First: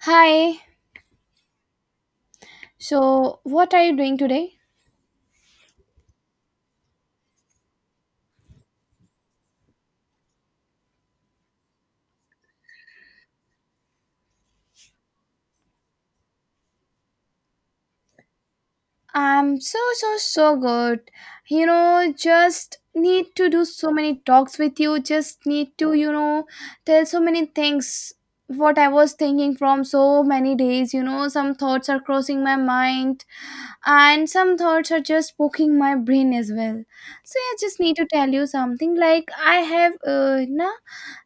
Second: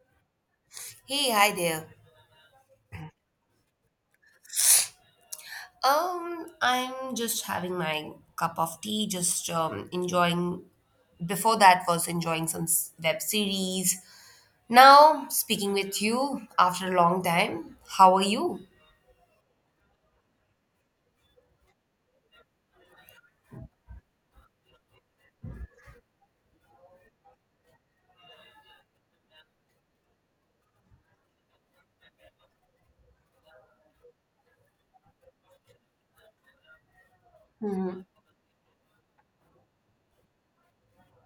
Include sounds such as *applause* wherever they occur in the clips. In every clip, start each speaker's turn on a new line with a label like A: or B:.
A: Hi.
B: Hey, hi there.
A: So, what are you doing today?
B: I'm just having my cup of tea, just enjoying. Before that, was enjoying some web series. Now, speaking with you after a long time, how are you?
A: I'm so so so good. You know, just need to do so many talks with you. Just need to, tell so many things what I was thinking from so many days, some thoughts are crossing my mind and some thoughts are just poking my brain as well. So I just need
B: Hmm.
A: to tell you something like I have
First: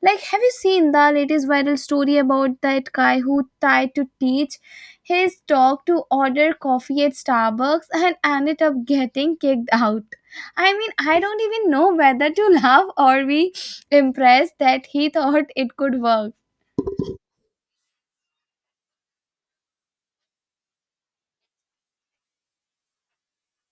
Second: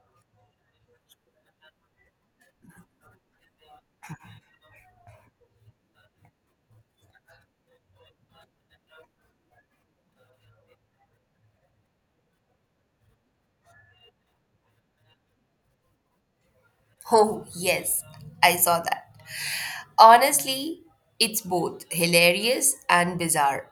A: like have you seen the latest viral story about that guy who tried to teach his dog to order coffee at starbucks and ended up getting kicked out? I mean I don't even know whether to *laughs* laugh or be impressed that he thought it could work.
B: Oh, yes, I saw that. Honestly, it's both hilarious and bizarre.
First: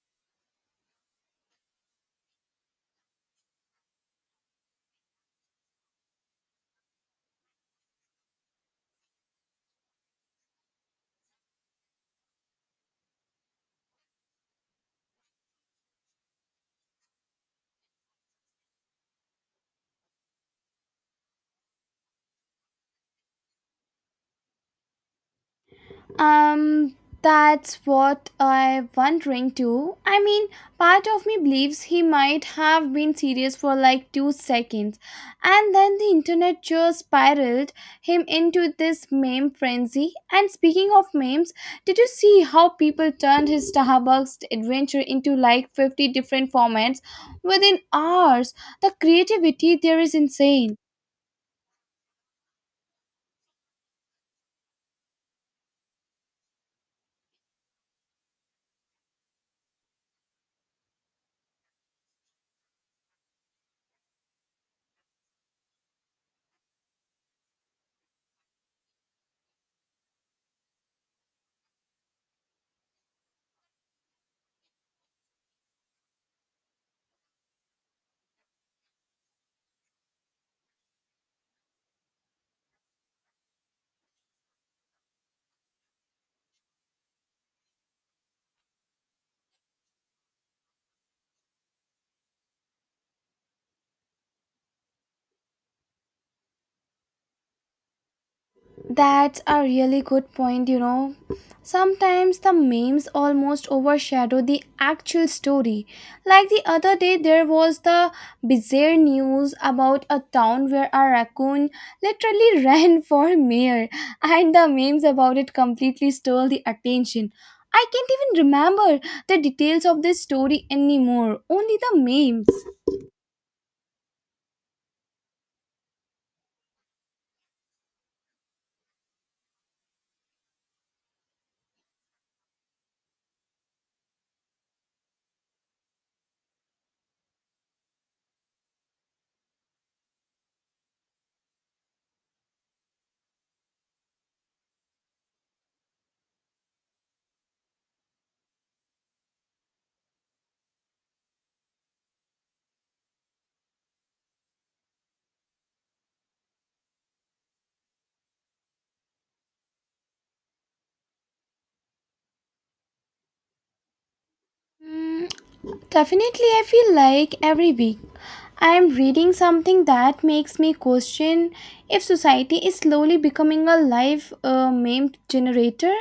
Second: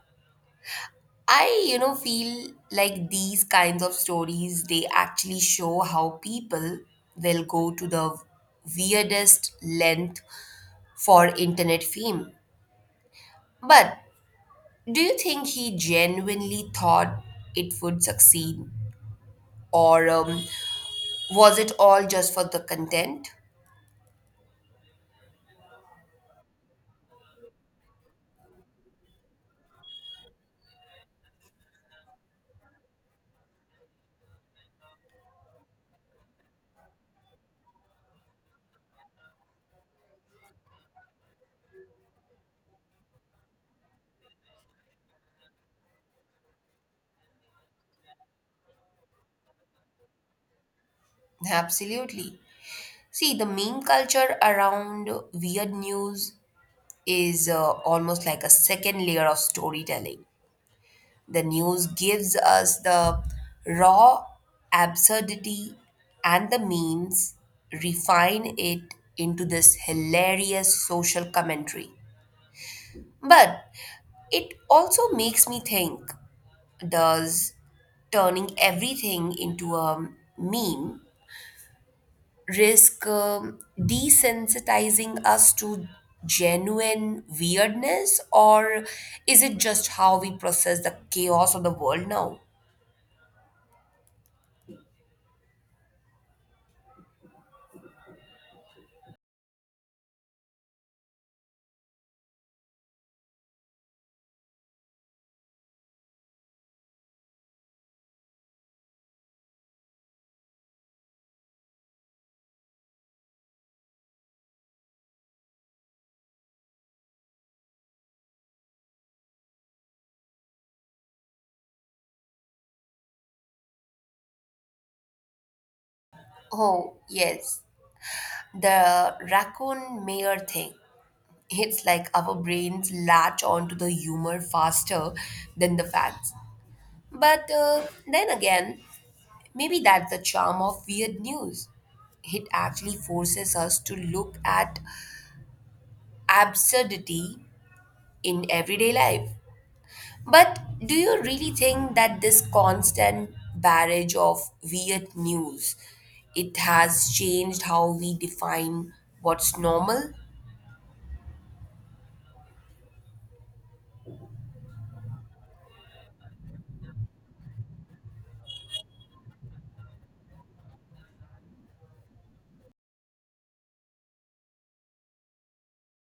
B: I, feel like these kinds of stories, they actually show how people will go to the weirdest length for internet fame. But do you think he genuinely thought it would succeed? Or was it all just for the content?
A: Um, that's what I'm wondering too. I mean, part of me believes he might have been serious for like 2 seconds, and then the internet just spiraled him into this meme frenzy. And speaking of memes, did you see how people turned his Starbucks adventure into like 50 different formats within hours? The creativity there is insane.
B: Absolutely. See, the meme culture around weird news is almost like a second layer of storytelling. The news gives us the raw absurdity, and the means refine it into this hilarious social commentary. But it also makes me think, does turning everything into a meme risk desensitizing us to genuine weirdness, or is it just how we process the chaos of the world now?
A: That's a really good point, you know. Sometimes the memes almost overshadow the actual story. Like the other day, there was the bizarre news about a town where a raccoon literally *laughs* ran for mayor, and the memes about it completely stole the attention. I can't even remember the details of this story anymore, only the memes.
B: Oh, yes. The raccoon mayor thing. It's like our brains latch onto the humor faster than the facts. But then again, maybe that's the charm of weird news. It actually forces us to look at absurdity in everyday life. But do you really think that this constant barrage of weird news, it has changed how we define what's normal?
A: Mm, definitely, I feel like every week. I am reading something that makes me question if society is slowly becoming a live meme generator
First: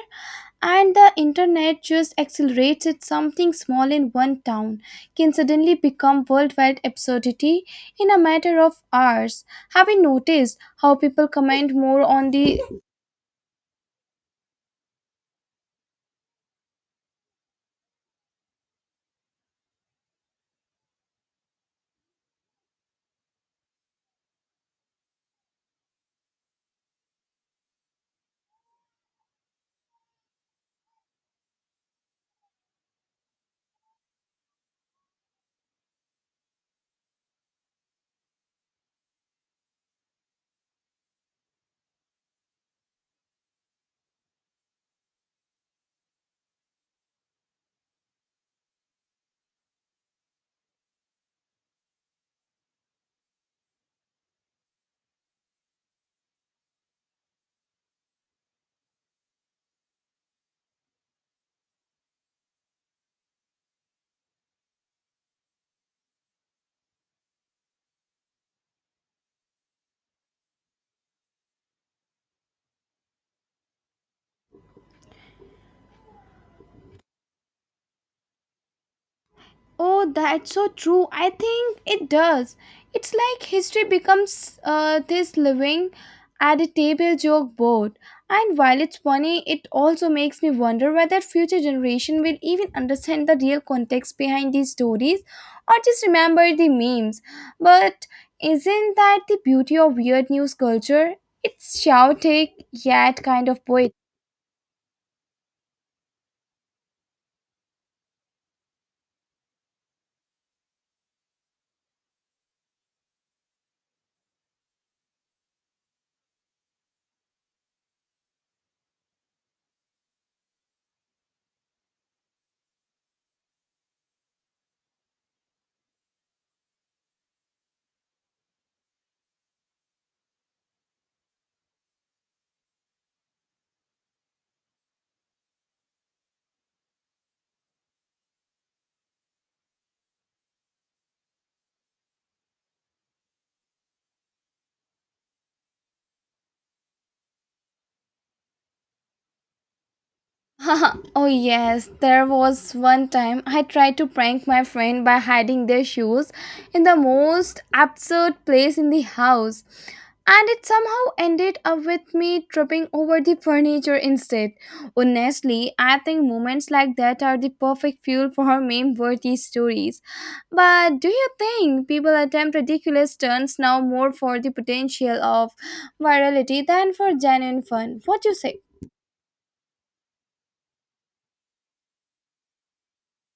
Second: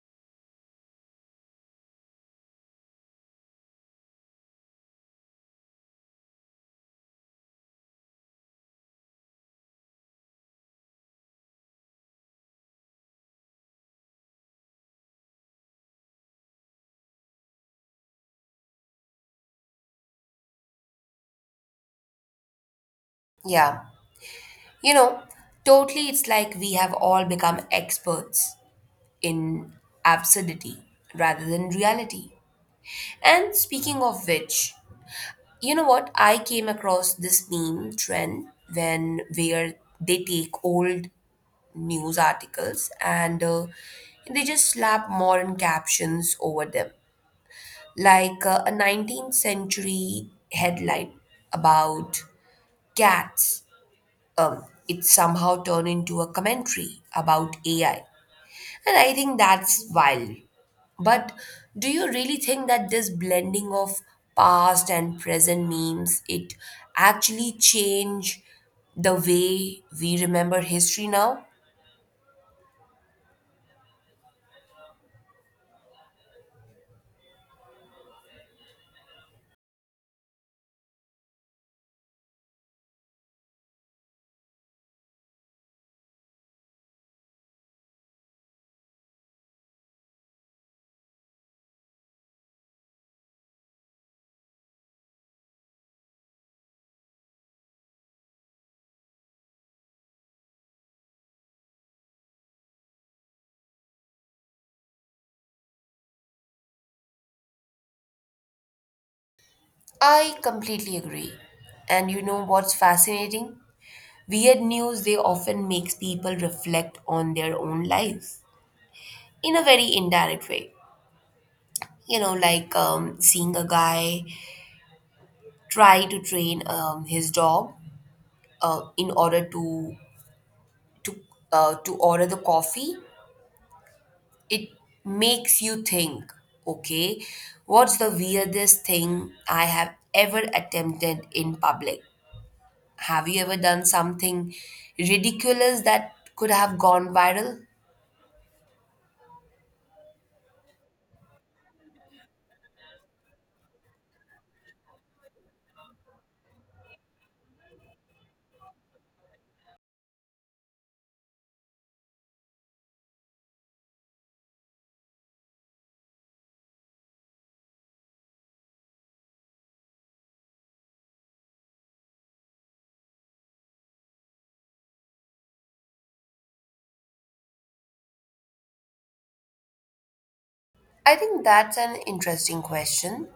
A: and the internet just accelerates it. Something small in one town can suddenly become worldwide absurdity in a matter of hours. Have you noticed how people comment more on the,
B: Yeah. You know, totally, it's like we have all become experts in absurdity rather than reality. And speaking of which, you know what? I came across this meme trend when where they take old news articles and they just slap modern captions over them, like a 19th century headline about cats, um, it somehow turned into a commentary about AI. And I think that's wild. But do you really think that this blending of past and present memes, it actually change the way we remember history now?
A: oh, that's so true. I think it does. It's like history becomes this living at a table joke board. And while it's funny, it also makes me wonder whether future generation will even understand the real context behind these stories or just remember the memes. But isn't that the beauty of weird news culture? It's chaotic yet kind of poetic.
B: I completely agree. And you know what's fascinating? Weird news, they often makes people reflect on their own lives in a very indirect way. You know, like seeing a guy try to train his dog in order to to order the coffee, it makes you think, okay, what's the weirdest thing I have ever attempted in public? Have you ever done something ridiculous that could have gone viral?
A: *laughs* Oh yes, there was one time I tried to prank my friend by hiding their shoes in the most absurd place in the house. And it somehow ended up with me tripping over the furniture instead. Honestly, I think moments like that are the perfect fuel for meme worthy stories. But do you think people attempt ridiculous stunts now more for the potential of virality than for genuine fun? What do you say?
B: I think that's an interesting question.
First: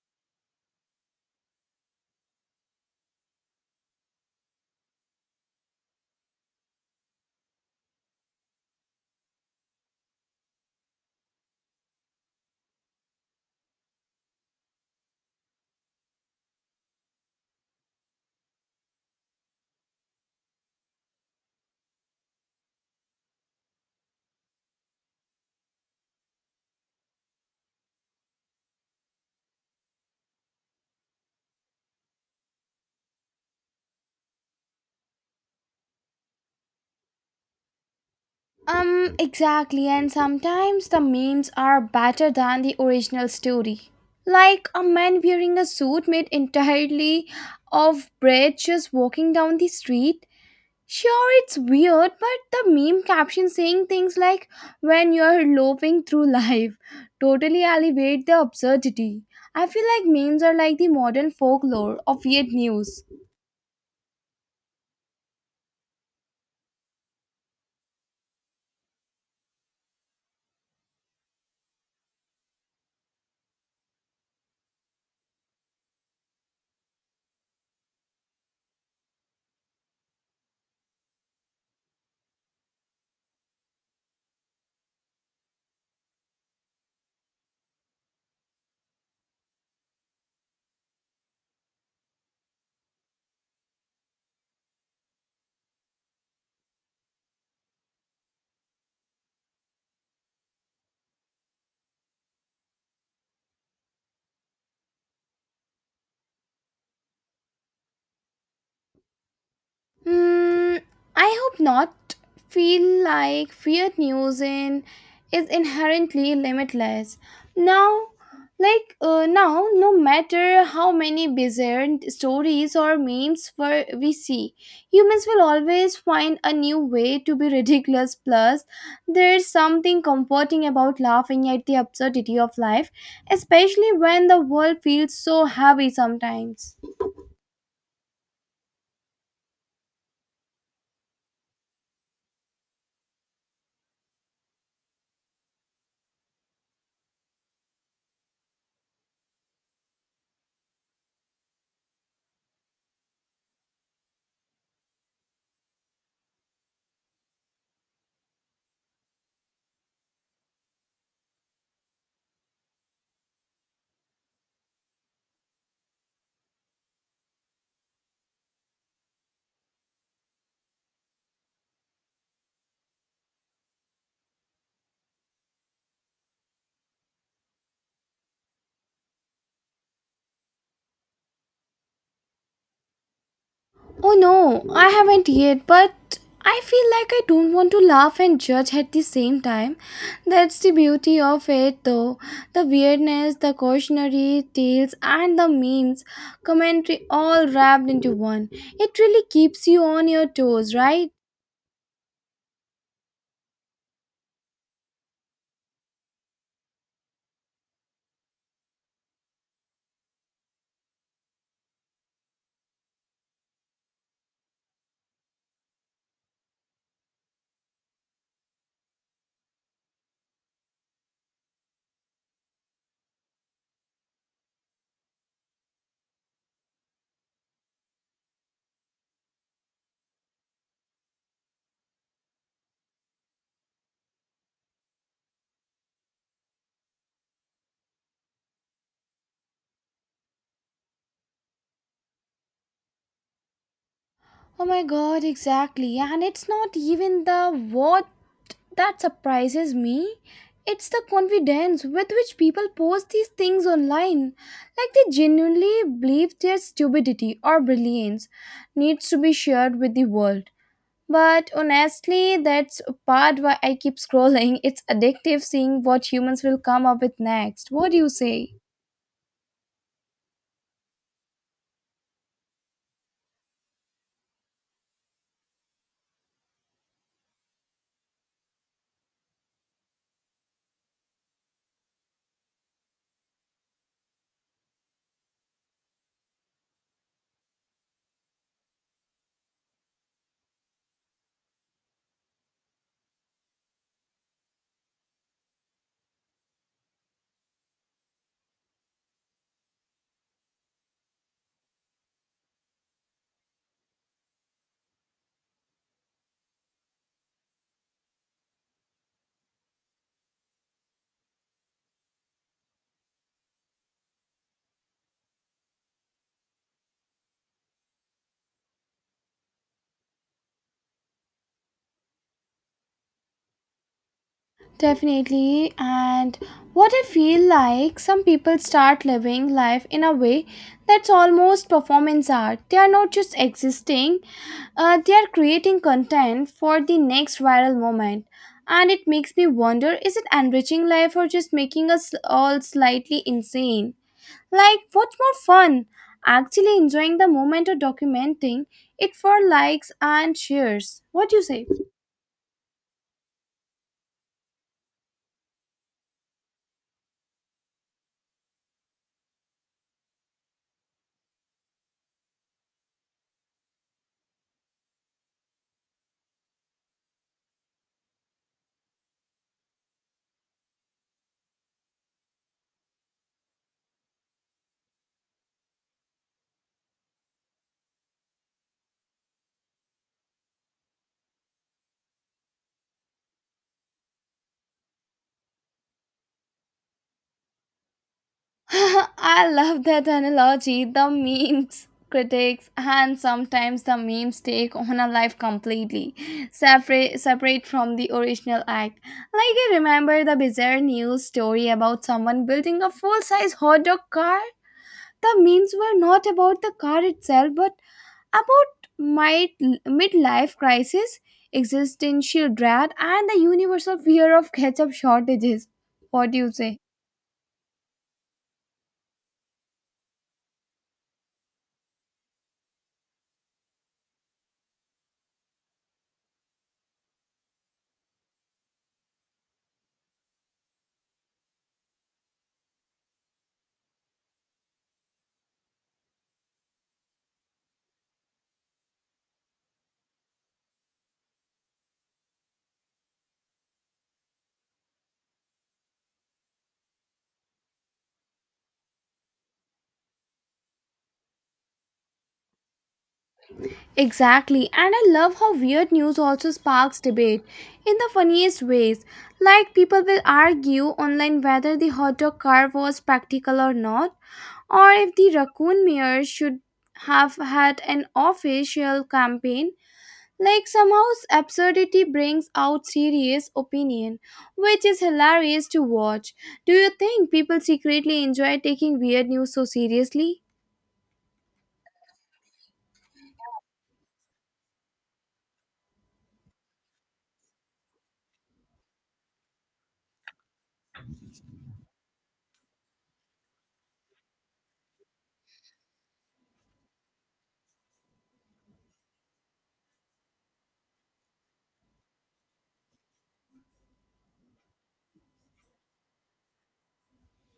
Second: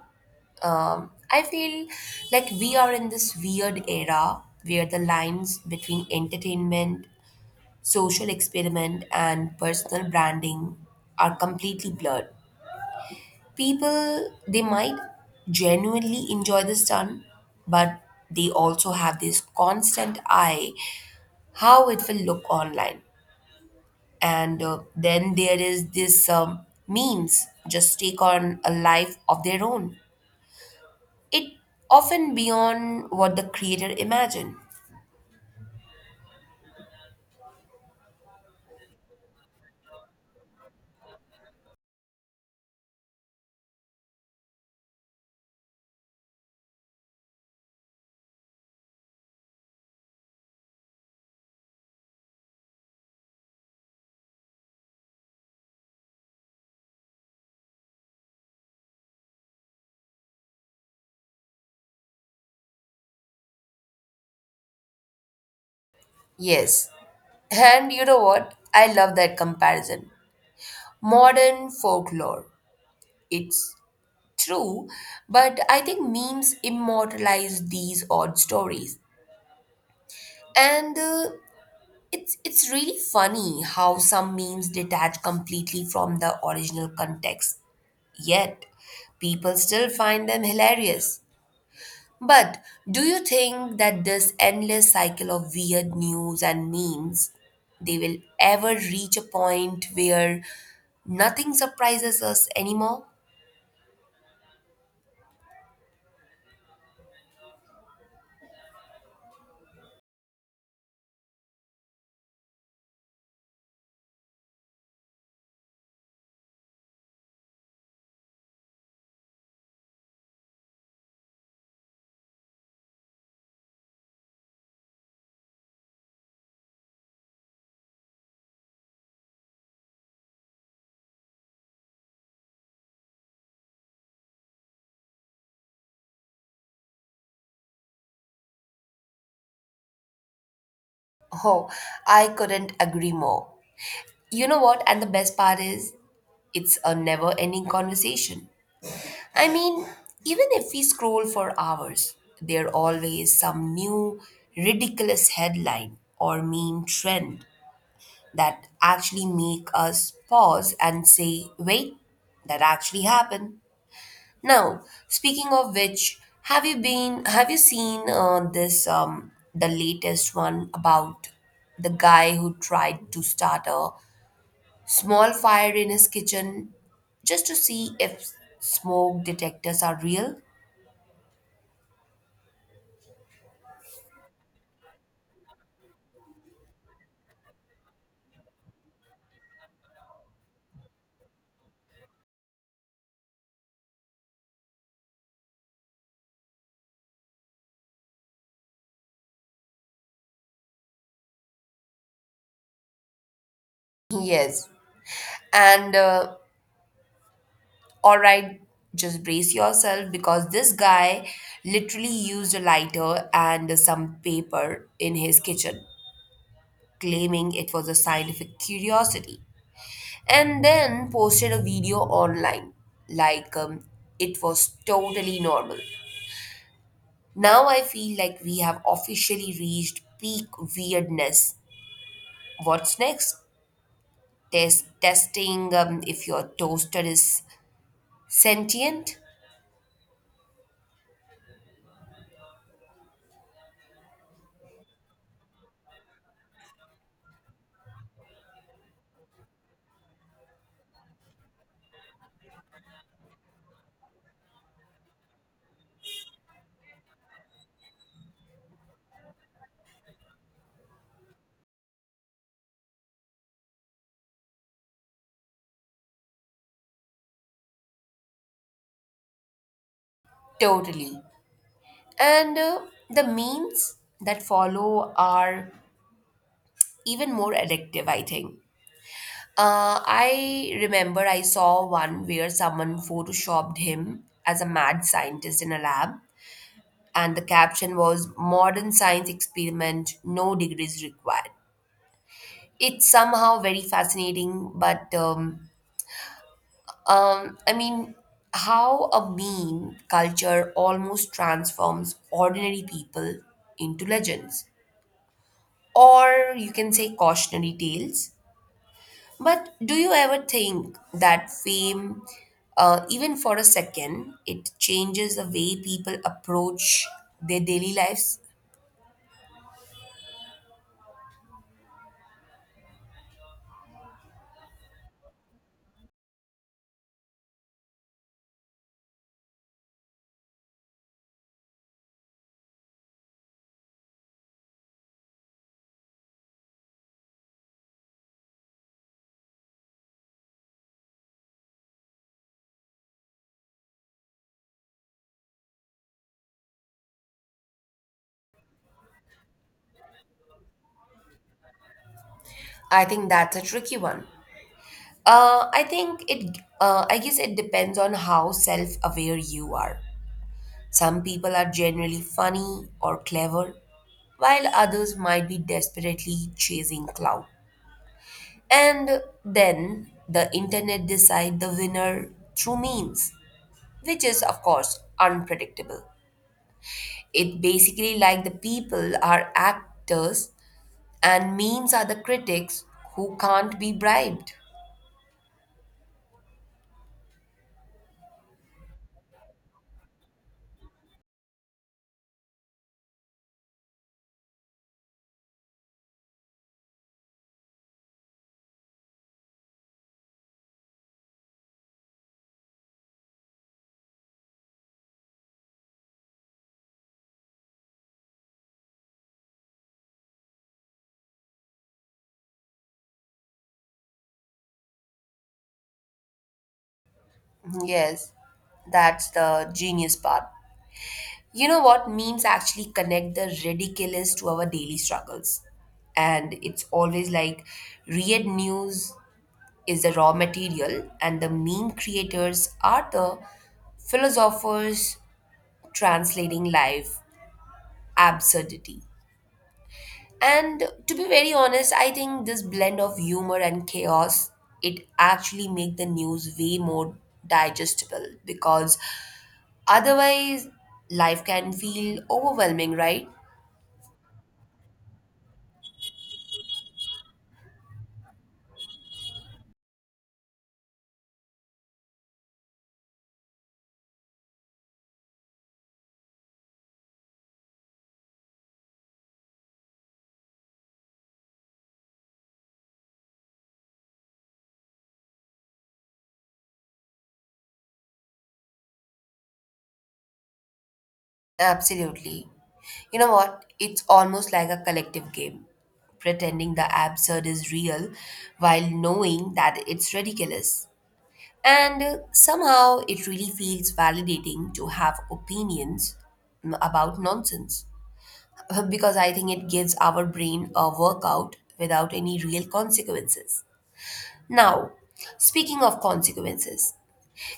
B: I feel like we are in this weird era where the lines between entertainment, social experiment, and personal branding are completely blurred. People, they might genuinely enjoy the stunt, but they also have this constant eye how it will look online. And then there is this. Memes just take on a life of their own. It often beyond what the creator imagined.
A: Exactly, and sometimes the memes are better than the original story. Like a man wearing a suit made entirely of bread just walking down the street. Sure, it's weird, but the meme caption saying things like when you're loping through *laughs* life totally elevate the absurdity. I feel like memes are like the modern folklore of weird news.
B: Yes. And you know what? I love that comparison. Modern folklore. It's true, but I think memes immortalize these odd stories. And it's really funny how some memes detach completely from the original context. Yet people still find them hilarious. But do you think that this endless cycle of weird news and memes, they will ever reach a point where nothing surprises us anymore?
A: Hmm. I hope not. Feel like feared news in is inherently limitless. Now, like now, no matter how many bizarre stories or memes were we see, humans will always find a new way to be ridiculous. Plus, there's something comforting about laughing at the absurdity of life, especially when the world feels so heavy sometimes.
B: Oh, I couldn't agree more. You know what? And the best part is, it's a never ending conversation. I mean, even if we scroll for hours, there always some new ridiculous headline or meme trend that actually make us pause and say, wait, that actually happened. Now, speaking of which, have you seen the latest one about the guy who tried to start a small fire in his kitchen just to see if smoke detectors are real?
A: Oh no, I haven't yet, but I feel like I don't want to laugh and judge at the same time. That's the beauty of it though. The weirdness, the cautionary tales, and the memes, commentary all wrapped into one. It really keeps you on your toes, right?
B: Yes, and all right, just brace yourself because this guy literally used a lighter and some paper in his kitchen, claiming it was a scientific curiosity, and then posted a video online like it was totally normal. Now I feel like we have officially reached peak weirdness. What's next? Testing if your toaster is sentient?
A: Oh my god, exactly. And it's not even the what that surprises me. It's the confidence with which people post these things online. Like they genuinely believe their stupidity or brilliance needs to be shared with the world. But honestly, that's a part why I keep scrolling. It's addictive seeing what humans will come up with next. What do you say?
B: Totally. And the memes that follow are even more addictive, I think. I remember I saw one where someone photoshopped him as a mad scientist in a lab, and the caption was Modern Science Experiment, No Degrees Required. It's somehow very fascinating, but I mean, how a meme culture almost transforms ordinary people into legends, or you can say cautionary tales. But do you ever think that fame, even for a second, it changes the way people approach their daily lives?
A: Definitely. And what I feel like some people start living life in a way that's almost performance art. They are not just existing, they are creating content for the next viral moment. And it makes me wonder, is it enriching life or just making us all slightly insane? Like, what's more fun? Actually enjoying the moment or documenting it for likes and shares? What do you say?
B: I think that's a tricky one. I think it. I guess it depends on how self-aware you are. Some people are generally funny or clever, while others might be desperately chasing clout. And then the internet decide the winner through memes, which is of course unpredictable. It basically like the people are actors and memes are the critics who can't be bribed.
A: *laughs* I love that analogy. The memes, critics, and sometimes the memes take on a life completely separate from the original act. Like I remember the bizarre news story about someone building a full-size hot dog car. The memes were not about the car itself, but about my midlife crisis, existential dread, and the universal fear of ketchup shortages. What do you say?
B: Yes, that's the genius part. You know what? Memes actually connect the ridiculous to our daily struggles. And it's always like read news is the raw material, and the meme creators are the philosophers translating life absurdity. And to be very honest, I think this blend of humor and chaos, it actually make the news way more digestible because otherwise life can feel overwhelming, right?
A: Exactly, and I love how weird news also sparks debate in the funniest ways. Like, people will argue online whether the hot dog car was practical or not, or if the raccoon mayor should have had an official campaign. Like, somehow, absurdity brings out serious opinion, which is hilarious to watch. Do you think people secretly enjoy taking weird news so seriously?
B: Absolutely. You know what? It's almost like a collective game, pretending the absurd is real while knowing that it's ridiculous. And somehow it really feels validating to have opinions about nonsense *laughs* because I think it gives our brain a workout without any real consequences. Now, speaking of consequences,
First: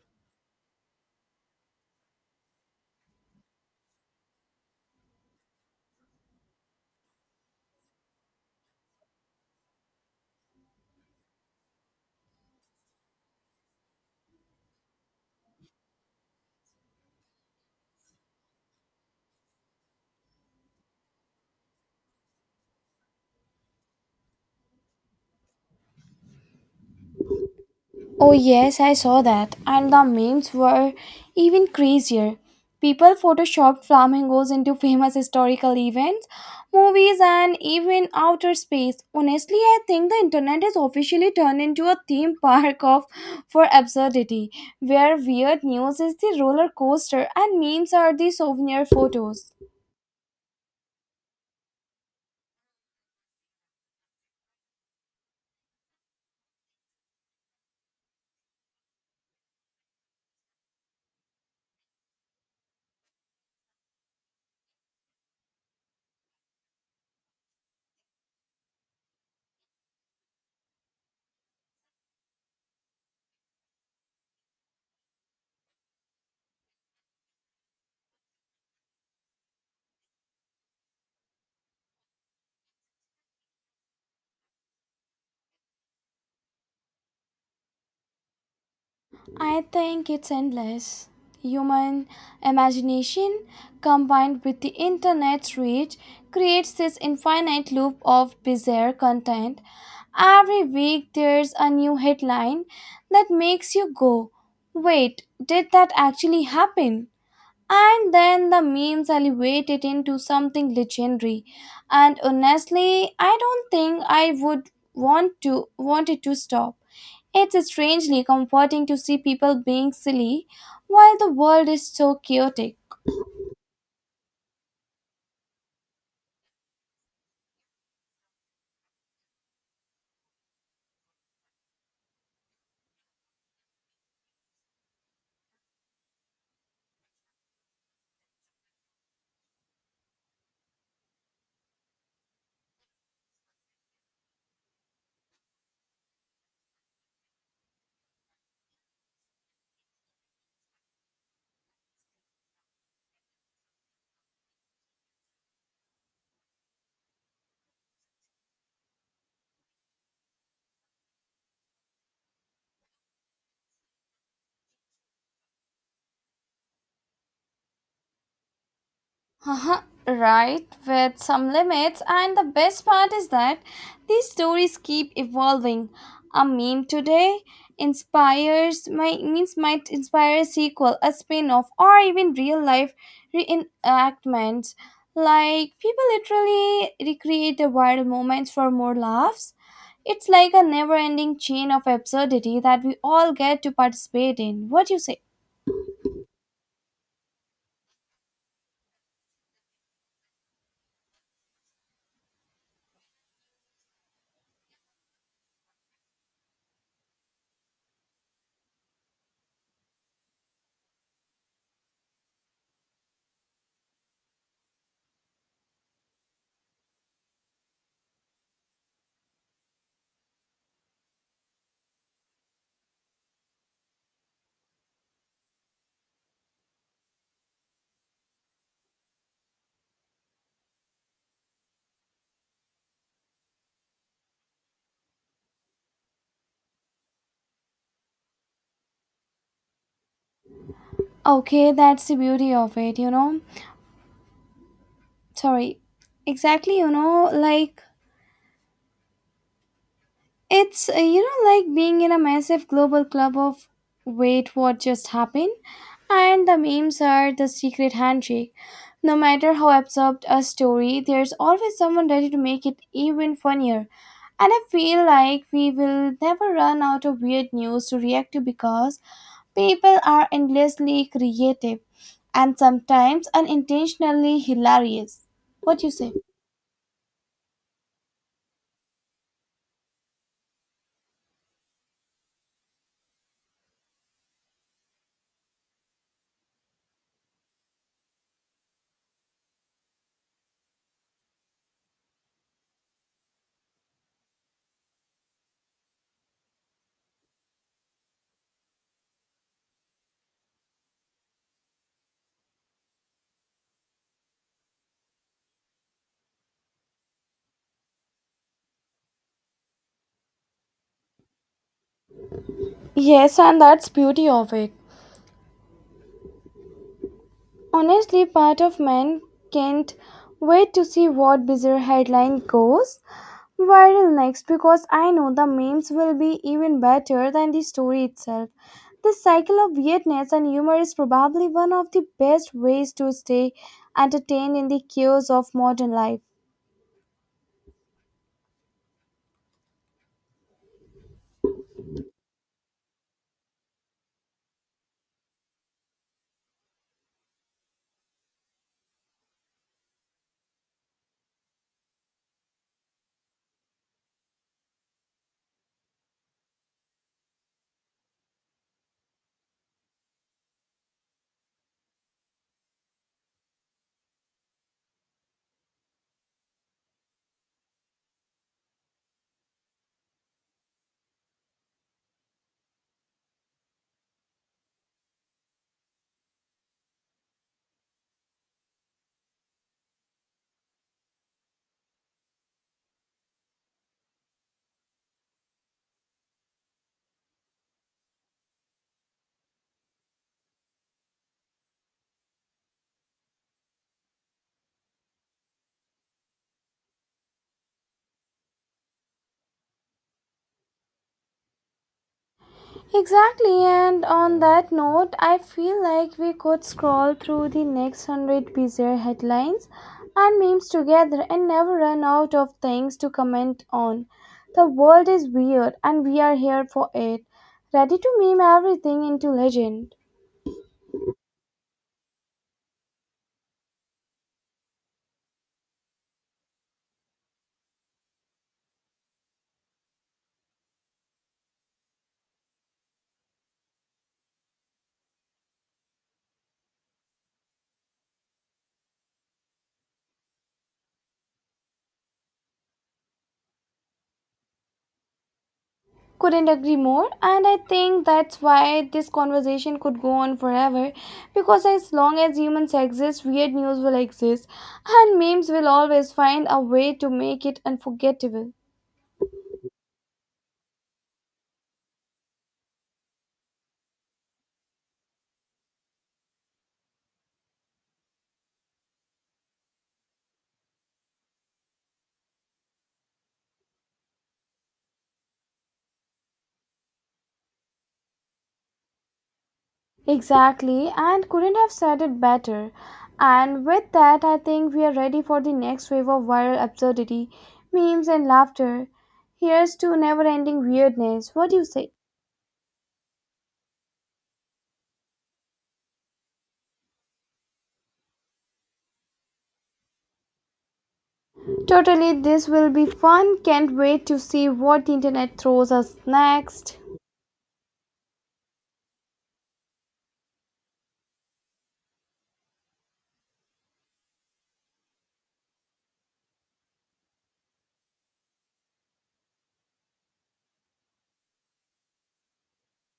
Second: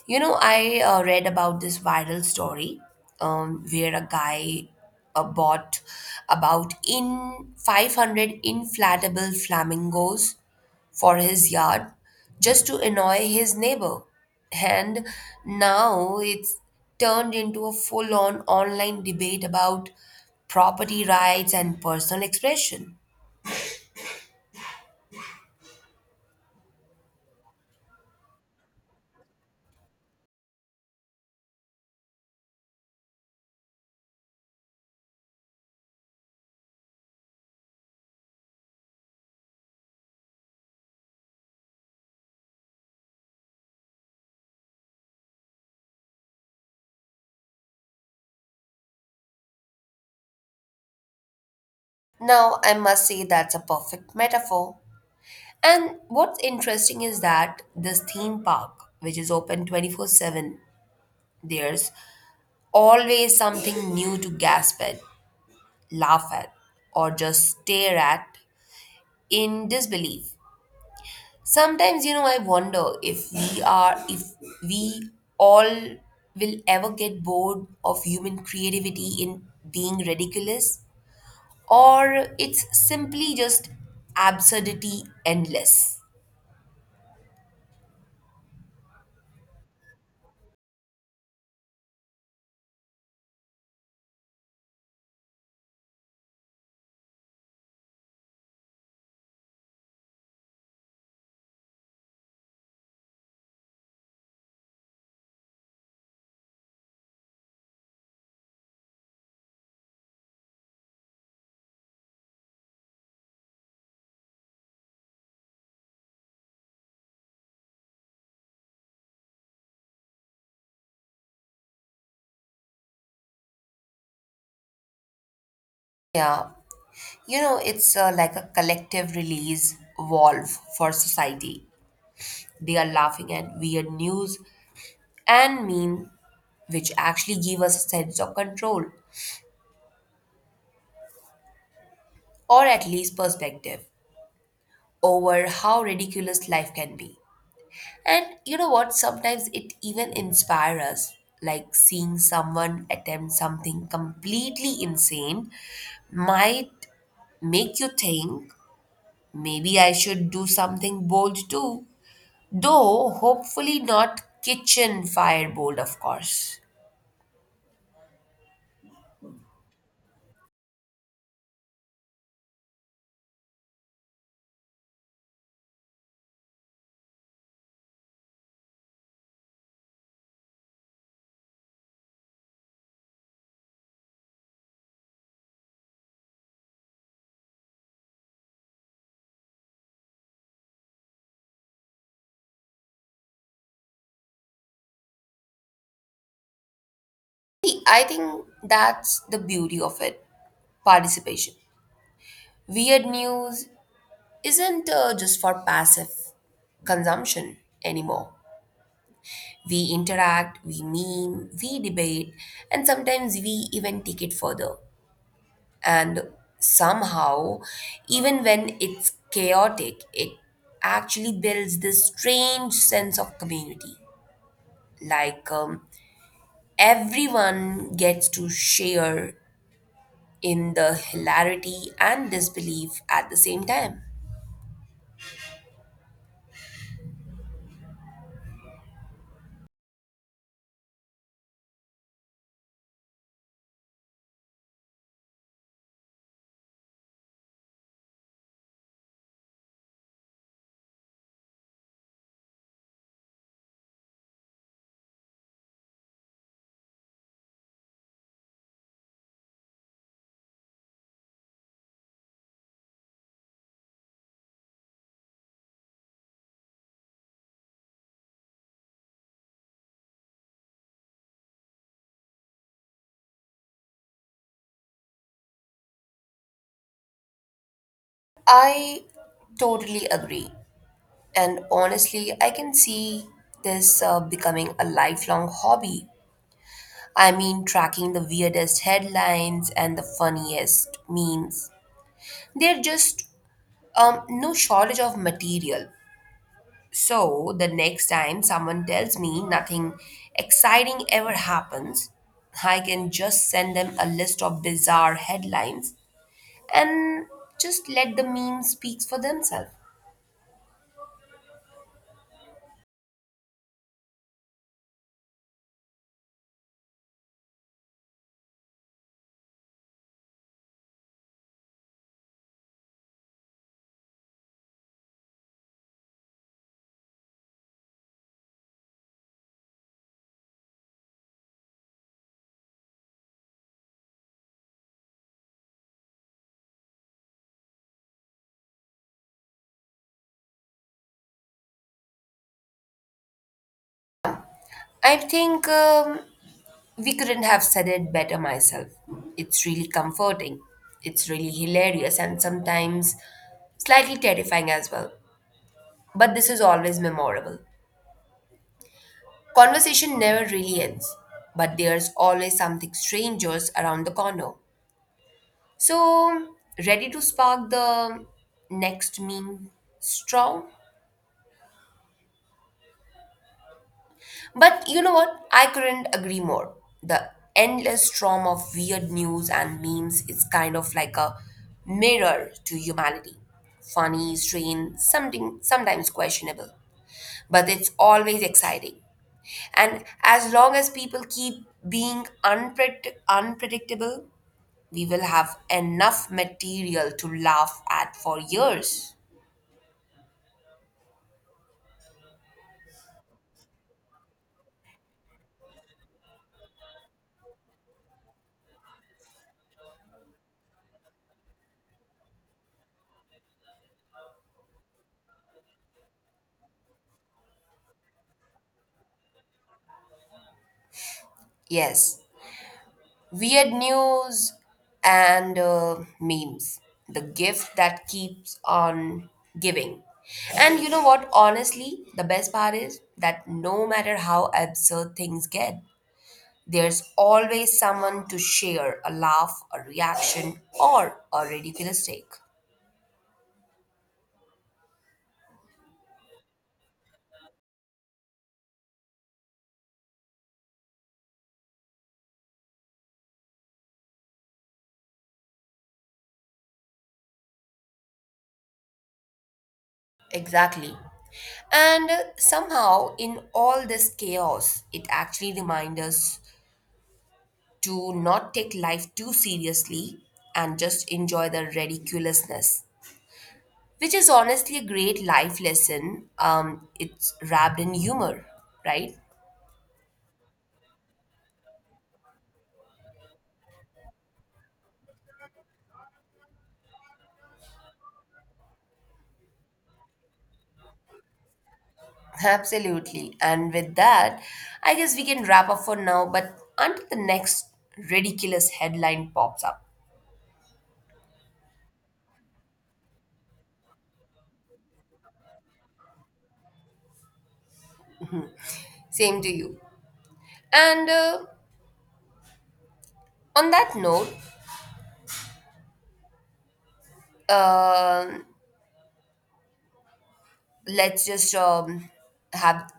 B: you know, I read about this viral story where a guy bought about in 500 inflatable flamingos for his yard just to annoy his neighbor. And now it's turned into a full on online debate about property rights and personal expression.
A: Oh, yes, I saw that. And the memes were even crazier. People photoshopped flamingos into famous historical events, movies, and even outer space. Honestly, I think the internet has officially turned into a theme park of for absurdity, where weird news is the roller coaster and memes are the souvenir photos.
B: Now, I must say that's a perfect metaphor. And what's interesting is that this theme park, which is open 24/7, there's always something new to gasp at, laugh at, or just stare at in disbelief. Sometimes, you know, I wonder if we all will ever get bored of human creativity in being ridiculous, or it's simply just absurdity endless.
A: I think it's endless. Human imagination combined with the internet's reach creates this infinite loop of bizarre content. Every week there's a new headline that makes you go, wait, did that actually happen? And then the memes elevated into something legendary. And honestly, I don't think I would want it to stop. It's strangely comforting to see people being silly while the world is so chaotic.
B: Yeah. You know, it's like a collective release valve for society. They are laughing at weird news and meme, which actually give us a sense of control or at least perspective over how ridiculous life can be. And you know what? Sometimes it even inspires us, like seeing someone attempt something completely insane might make you think maybe I should do something bold too. Though hopefully not kitchen firebolt, of course.
A: Uh huh. Right, with some limits, and the best part is that these stories keep evolving. A meme today inspires my means might inspire a sequel, a spin-off, or even real life reenactments. Like people literally recreate the viral moments for more laughs. It's like a never-ending chain of absurdity that we all get to participate in. What do you say?
B: See, I think that's the beauty of it, participation. Weird news isn't just for passive consumption anymore. We interact, we meme, we debate, and sometimes we even take it further. And somehow, even when it's chaotic, it actually builds this strange sense of community. Like, everyone gets to share in the hilarity and disbelief at the same time.
A: Okay, that's the beauty of it, you know. Sorry, exactly, you know, like it's you know, like being in a massive global club of wait what just happened, and the memes are the secret handshake. No matter how absurd a story, there's always someone ready to make it even funnier. And I feel like we will never run out of weird news to react to because people are endlessly creative and sometimes unintentionally hilarious. What do you say?
B: I totally agree. And honestly, I can see this becoming a lifelong hobby. I mean, tracking the weirdest headlines and the funniest memes. They're just no shortage of material. So the next time someone tells me nothing exciting ever happens, I can just send them a list of bizarre headlines and just let the meme speak for themselves.
A: Yes, and that's beauty of it. Honestly, part of man can't wait to see what bizarre headline goes viral next because I know the memes will be even better than the story itself. The cycle of weirdness and humor is probably one of the best ways to stay entertained in the chaos of modern life.
B: I think we couldn't have said it better myself. It's really comforting. It's really hilarious and sometimes slightly terrifying as well. But this is always memorable. Conversation never really ends, but there's always something strangers around the corner. So, ready to spark the next meme strong? But you know what? I couldn't agree more. The endless storm of weird news and memes is kind of like a mirror to humanity. Funny, strange, something sometimes questionable, but it's always exciting. And as long as people keep being unpredictable, we will have enough material to laugh at for years.
A: Exactly, and on that note, I feel like we could scroll through the next hundred bizarre headlines and memes together and never run out of things to comment on. The world is weird, and we are here for it, ready to meme everything into legend.
B: Yes, weird news and memes. The gift that keeps on giving. And you know what? Honestly, the best part is that no matter how absurd things get, there's always someone to share a laugh, a reaction, or a ridiculous take.
A: Couldn't agree more, and I think that's why this conversation could go on forever because as long as humans exist, weird news will exist, and memes will always find a way to make it unforgettable.
B: Exactly. And somehow, in all this chaos, it actually reminds us to not take life too seriously and just enjoy the ridiculousness, which is honestly a great life lesson. It's wrapped in humor, right?
A: Exactly, and couldn't have said it better. And with that, I think we are ready for the next wave of viral absurdity, memes, and laughter. Here's to never ending weirdness. What do you say?
B: Absolutely. And with that, I guess we can wrap up for now, but until the next ridiculous headline pops up.
A: Totally, this will be fun. Can't wait to see what the internet throws us next.
B: Same to you. And on that note, um let's just um, have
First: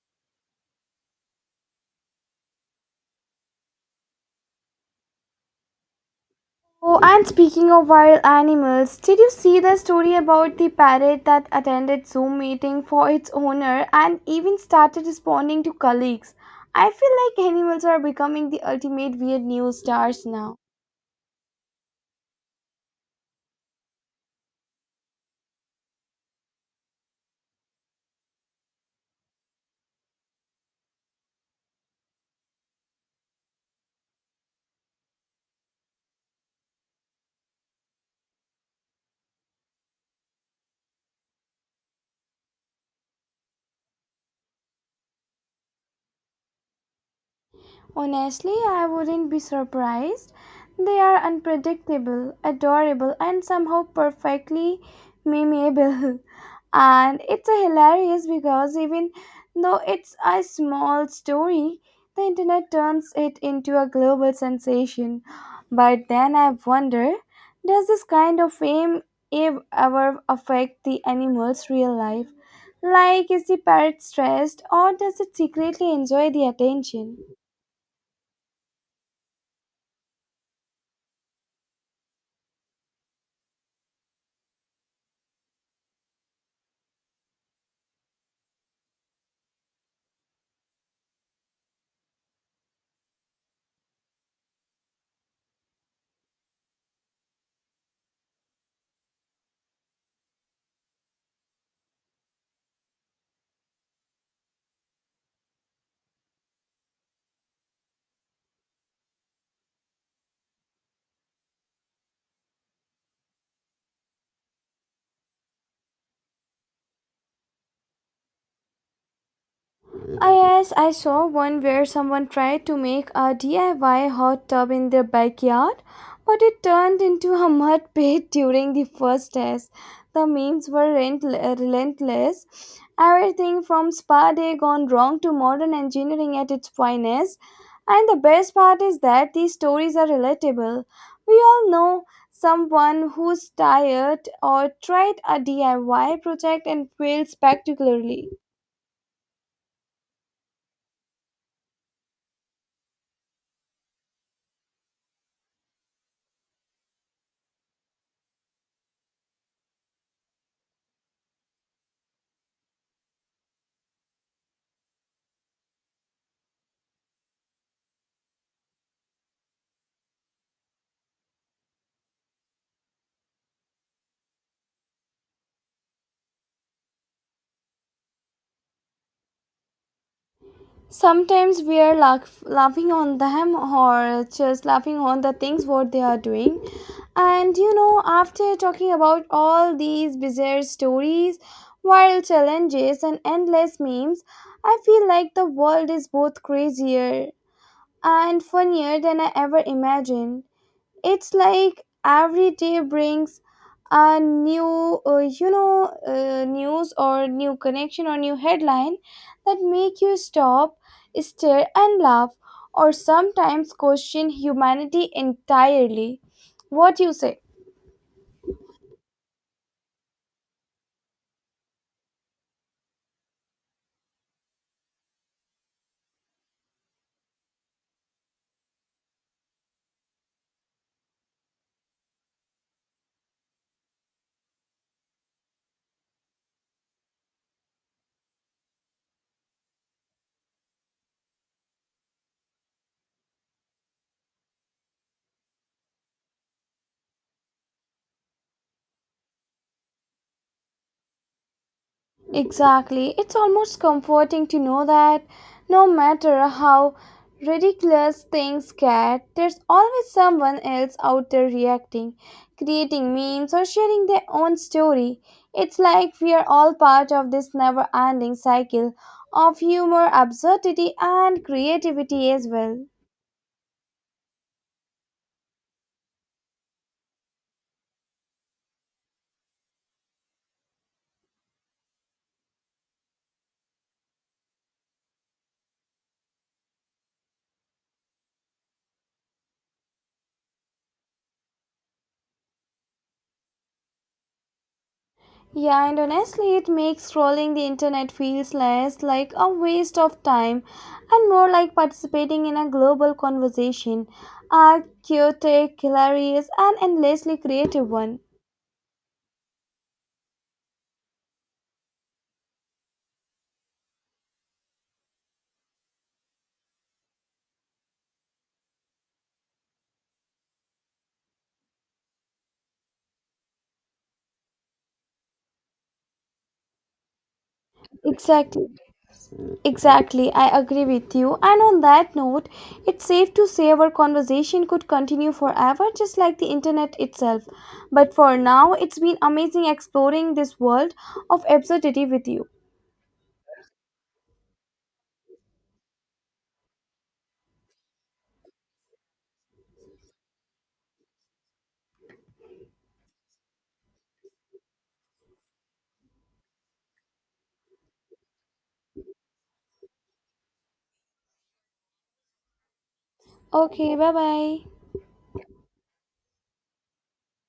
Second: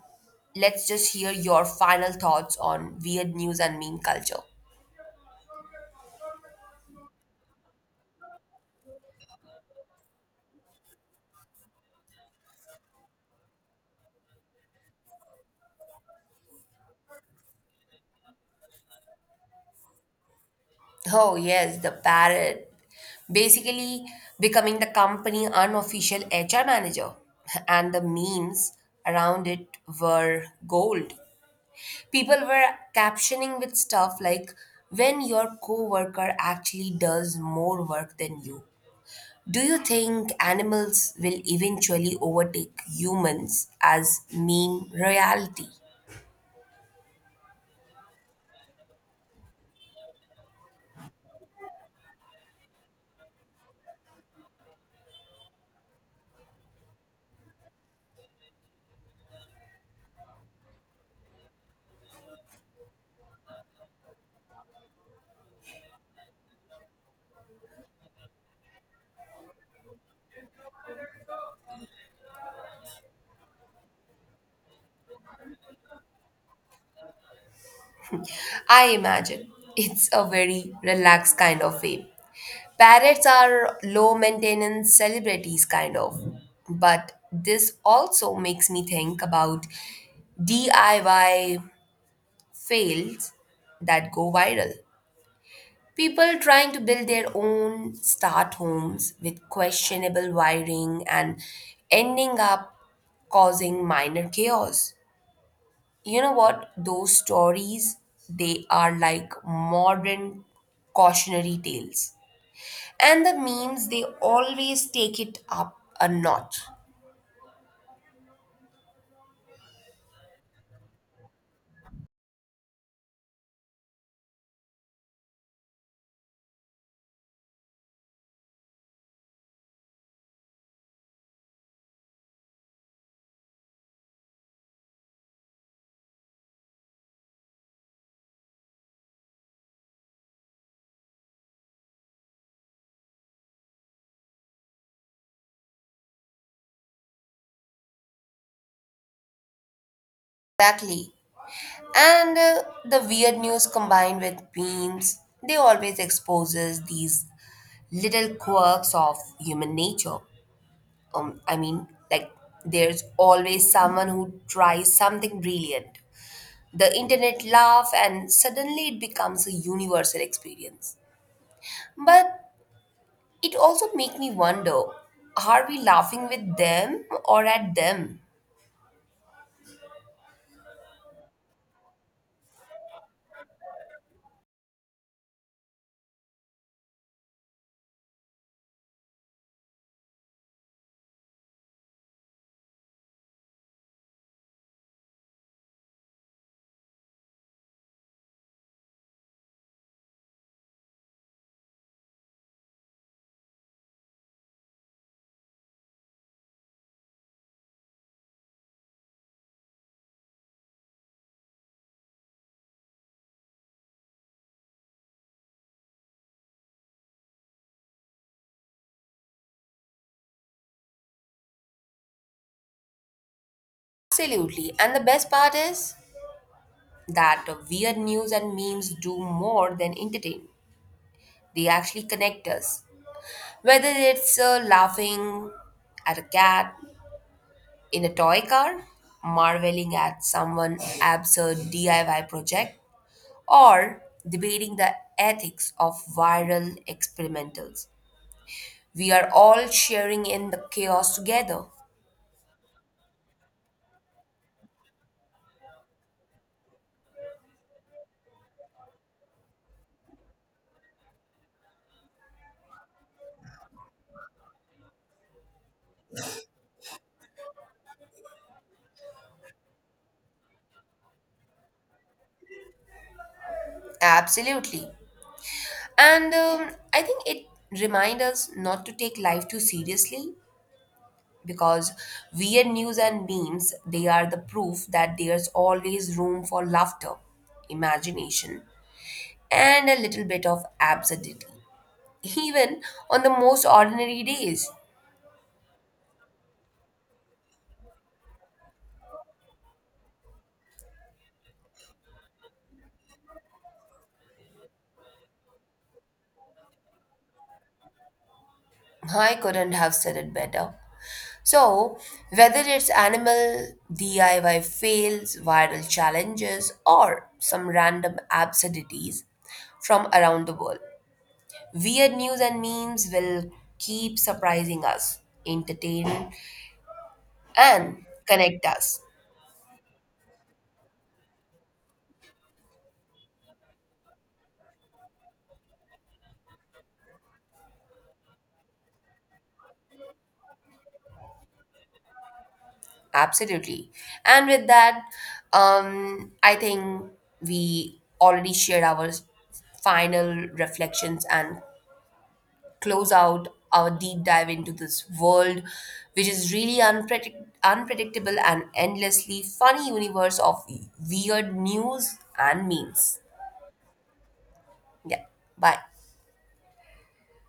B: let's just hear your final thoughts on weird news and meme culture.
A: Oh, and speaking of wild animals, did you see the story about the parrot that attended Zoom meeting for its owner and even started responding to colleagues? I feel like animals are becoming the ultimate weird news stars now.
B: Oh, yes, the parrot. Basically, becoming the company unofficial HR manager. *laughs* And the memes around it were gold. People were captioning with stuff like, when your coworker actually does more work than you. Do you think animals will eventually overtake humans as meme reality?
A: Honestly, I wouldn't be surprised. They are unpredictable, adorable, and somehow perfectly memeable. *laughs* And it's a hilarious because even though it's a small story, the internet turns it into a global sensation. But then I wonder, does this kind of fame ever affect the animal's real life? Like, is the parrot stressed or does it secretly enjoy the attention?
B: I imagine it's a very relaxed kind of way. Parrots are low maintenance celebrities, kind of. But this also makes me think about DIY fails that go viral. People trying to build their own start homes with questionable wiring and ending up causing minor chaos. You know what? Those stories, they are like modern cautionary tales. And the memes, they always take it up a notch.
A: Ah, yes, I saw one where someone tried to make a DIY hot tub in their backyard, but it turned into a *laughs* mud pit during the first test. The memes were relentless. Everything from spa day gone wrong to modern engineering at its finest. And the best part is that these stories are relatable. We all know someone who's tired or tried a DIY project and failed spectacularly.
B: Exactly. And the weird news combined with memes, they always exposes these little quirks of human nature. I mean, like there's always someone who tries something brilliant. The internet laugh and suddenly it becomes a universal experience. But it also makes me wonder, are we laughing with them or at them?
A: Sometimes we are laughing on them or just laughing on the things what they are doing. And you know, after talking about all these bizarre stories, viral challenges and endless memes, I feel like the world is both crazier and funnier than I ever imagined. It's like every day brings a new, news or new connection or new headline that make you stop, stare, and laugh, or sometimes question humanity entirely. What you say?
B: Absolutely. And the best part is that weird news and memes do more than entertain. They actually connect us. Whether it's laughing at a cat in a toy car, marveling at someone absurd DIY project, or debating the ethics of viral experimentals. We are all sharing in the chaos together.
A: Exactly. It's almost comforting to know that no matter how ridiculous things get, there's always someone else out there reacting, creating memes, or sharing their own story. It's like we are all part of this never ending cycle of humor, absurdity, and creativity as well.
B: Absolutely. And I think it reminds us not to take life too seriously because weird news and memes, they are the proof that there's always room for laughter, imagination, and a little bit of absurdity, even on the most ordinary days.
A: Yeah, and honestly, it makes scrolling the internet feels less like a waste of time and more like participating in a global conversation, a chaotic, hilarious, and endlessly creative one.
B: I couldn't have said it better. So, whether it's animal DIY fails, viral challenges, or some random absurdities from around the world, weird news and memes will keep surprising us, entertain, and connect
A: Exactly,
B: us.
A: exactly. I agree with you. And on that note, it's safe to say our conversation could continue forever, just like the internet itself. But for now, it's been amazing exploring this world of absurdity with you.
B: Absolutely. And with that, I think we already shared our final reflections and close out our deep dive into this world, which is really unpredictable and endlessly funny universe of weird news and memes.
A: Okay, bye bye.
B: Yeah, bye.